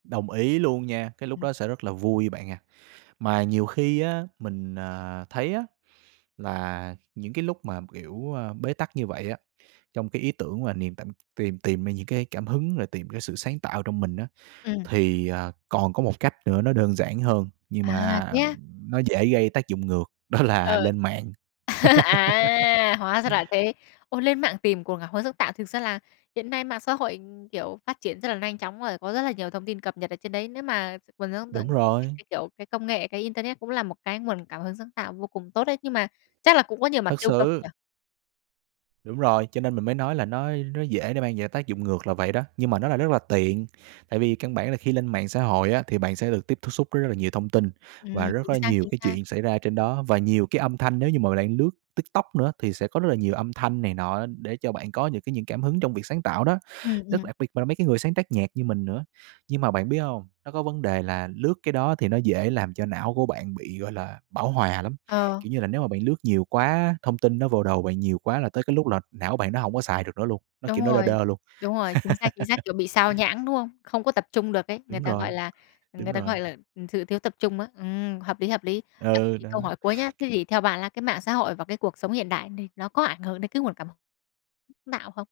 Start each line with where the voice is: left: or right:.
right: Đồng ý luôn nha, cái lúc
left: Ừm.
right: đó sẽ rất là vui bạn à. Mà nhiều khi á mình, à, thấy á là những cái lúc mà, kiểu, a, bế tắc như vậy á, trong cái ý tưởng và niềm t tìm tìm ra những cái cảm hứng rồi tìm cái sự sáng tạo trong mình á,
left: Ừm.
right: thì, à, còn có một cách nữa nó đơn giản hơn, nhưng
left: À,
right: mà,
left: thế
right: ừm,
left: á?
right: nó dễ gây tác dụng ngược, đó là
left: Ừ.
right: lên mạng.
left: À, hóa ra là thế. Ô, lên mạng tìm cuồng cảm hứng sáng tạo thực ra là hiện nay mạng xã hội, ừm, kiểu, phát triển rất là lanh chóng rồi, có rất là nhiều thông tin cập nhật ở trên đấy. Nếu mà nguồn sáng
right: Đúng
left: tận cái
right: rồi.
left: cái, kiểu, cái công nghệ, cái internet cũng là một cái nguồn cảm hứng sáng tạo vô cùng tốt đấy. Nhưng mà chắc là cũng có nhiều mặt
right: Thật
left: tiêu cực
right: sự.
left: nhỉ?
right: Đúng rồi, cho nên mình mới nói là nó á, nó dễ để mang về tác dụng ngược là vậy đó, nhưng mà nó là rất là tiện. Tại vì căn bản là khi lên mạng xã hội á thì bạn sẽ được tiếp tiếp xúc với rất là nhiều thông tin và
left: Ừm,
right: rất
left: chính
right: là
left: xác,
right: nhiều
left: chính
right: cái
left: xác.
right: chuyện xảy ra trên đó. Và nhiều cái âm thanh, nếu như mọi người đang lướt TikTok nữa á, thì sẽ có rất là nhiều âm thanh này nọ á, để cho bạn có những cái những cảm hứng trong việc sáng tạo đó.
left: Ừm,
right: Rất
left: ừm.
right: đặc biệt mà là mấy cái người sáng tác nhạc như mình nữa. Nhưng mà bạn biết hông, nó có vấn đề là lướt cái đó thì nó dễ làm cho não của bạn bị, gọi là, bão hòa lắm.
left: Ờ.
right: Kiểu như là, nếu mà bạn lướt nhiều quá á, thông tin nó vô đầu bạn nhiều quá là tới cái lúc là não bạn nó hông có xài được nữa luôn. Nó kiểu
left: Đúng
right: nó đơ
left: rồi,
right: đơ luôn.
left: đúng rồi, chính xác, chính xác, kiểu bị xao nhãng, đúng hông? Không có tập trung được ấy. Người
right: Đúng
left: ta gọi
right: rồi,
left: là, ừm,
right: đúng
left: người ta
right: rồi.
left: gọi là, ừm, sự thiếu tập trung á. Ừm, hợp lý, hợp lý. À, thế
right: Ừ,
left: thì
right: đó.
left: câu hỏi cuối nhá.
right: C
left: Thế thì theo bạn la cái mạng xã hội và cái cuộc sống hiện đại này nó có ảnh hưởng đến cái nguồn cảm h tạo không?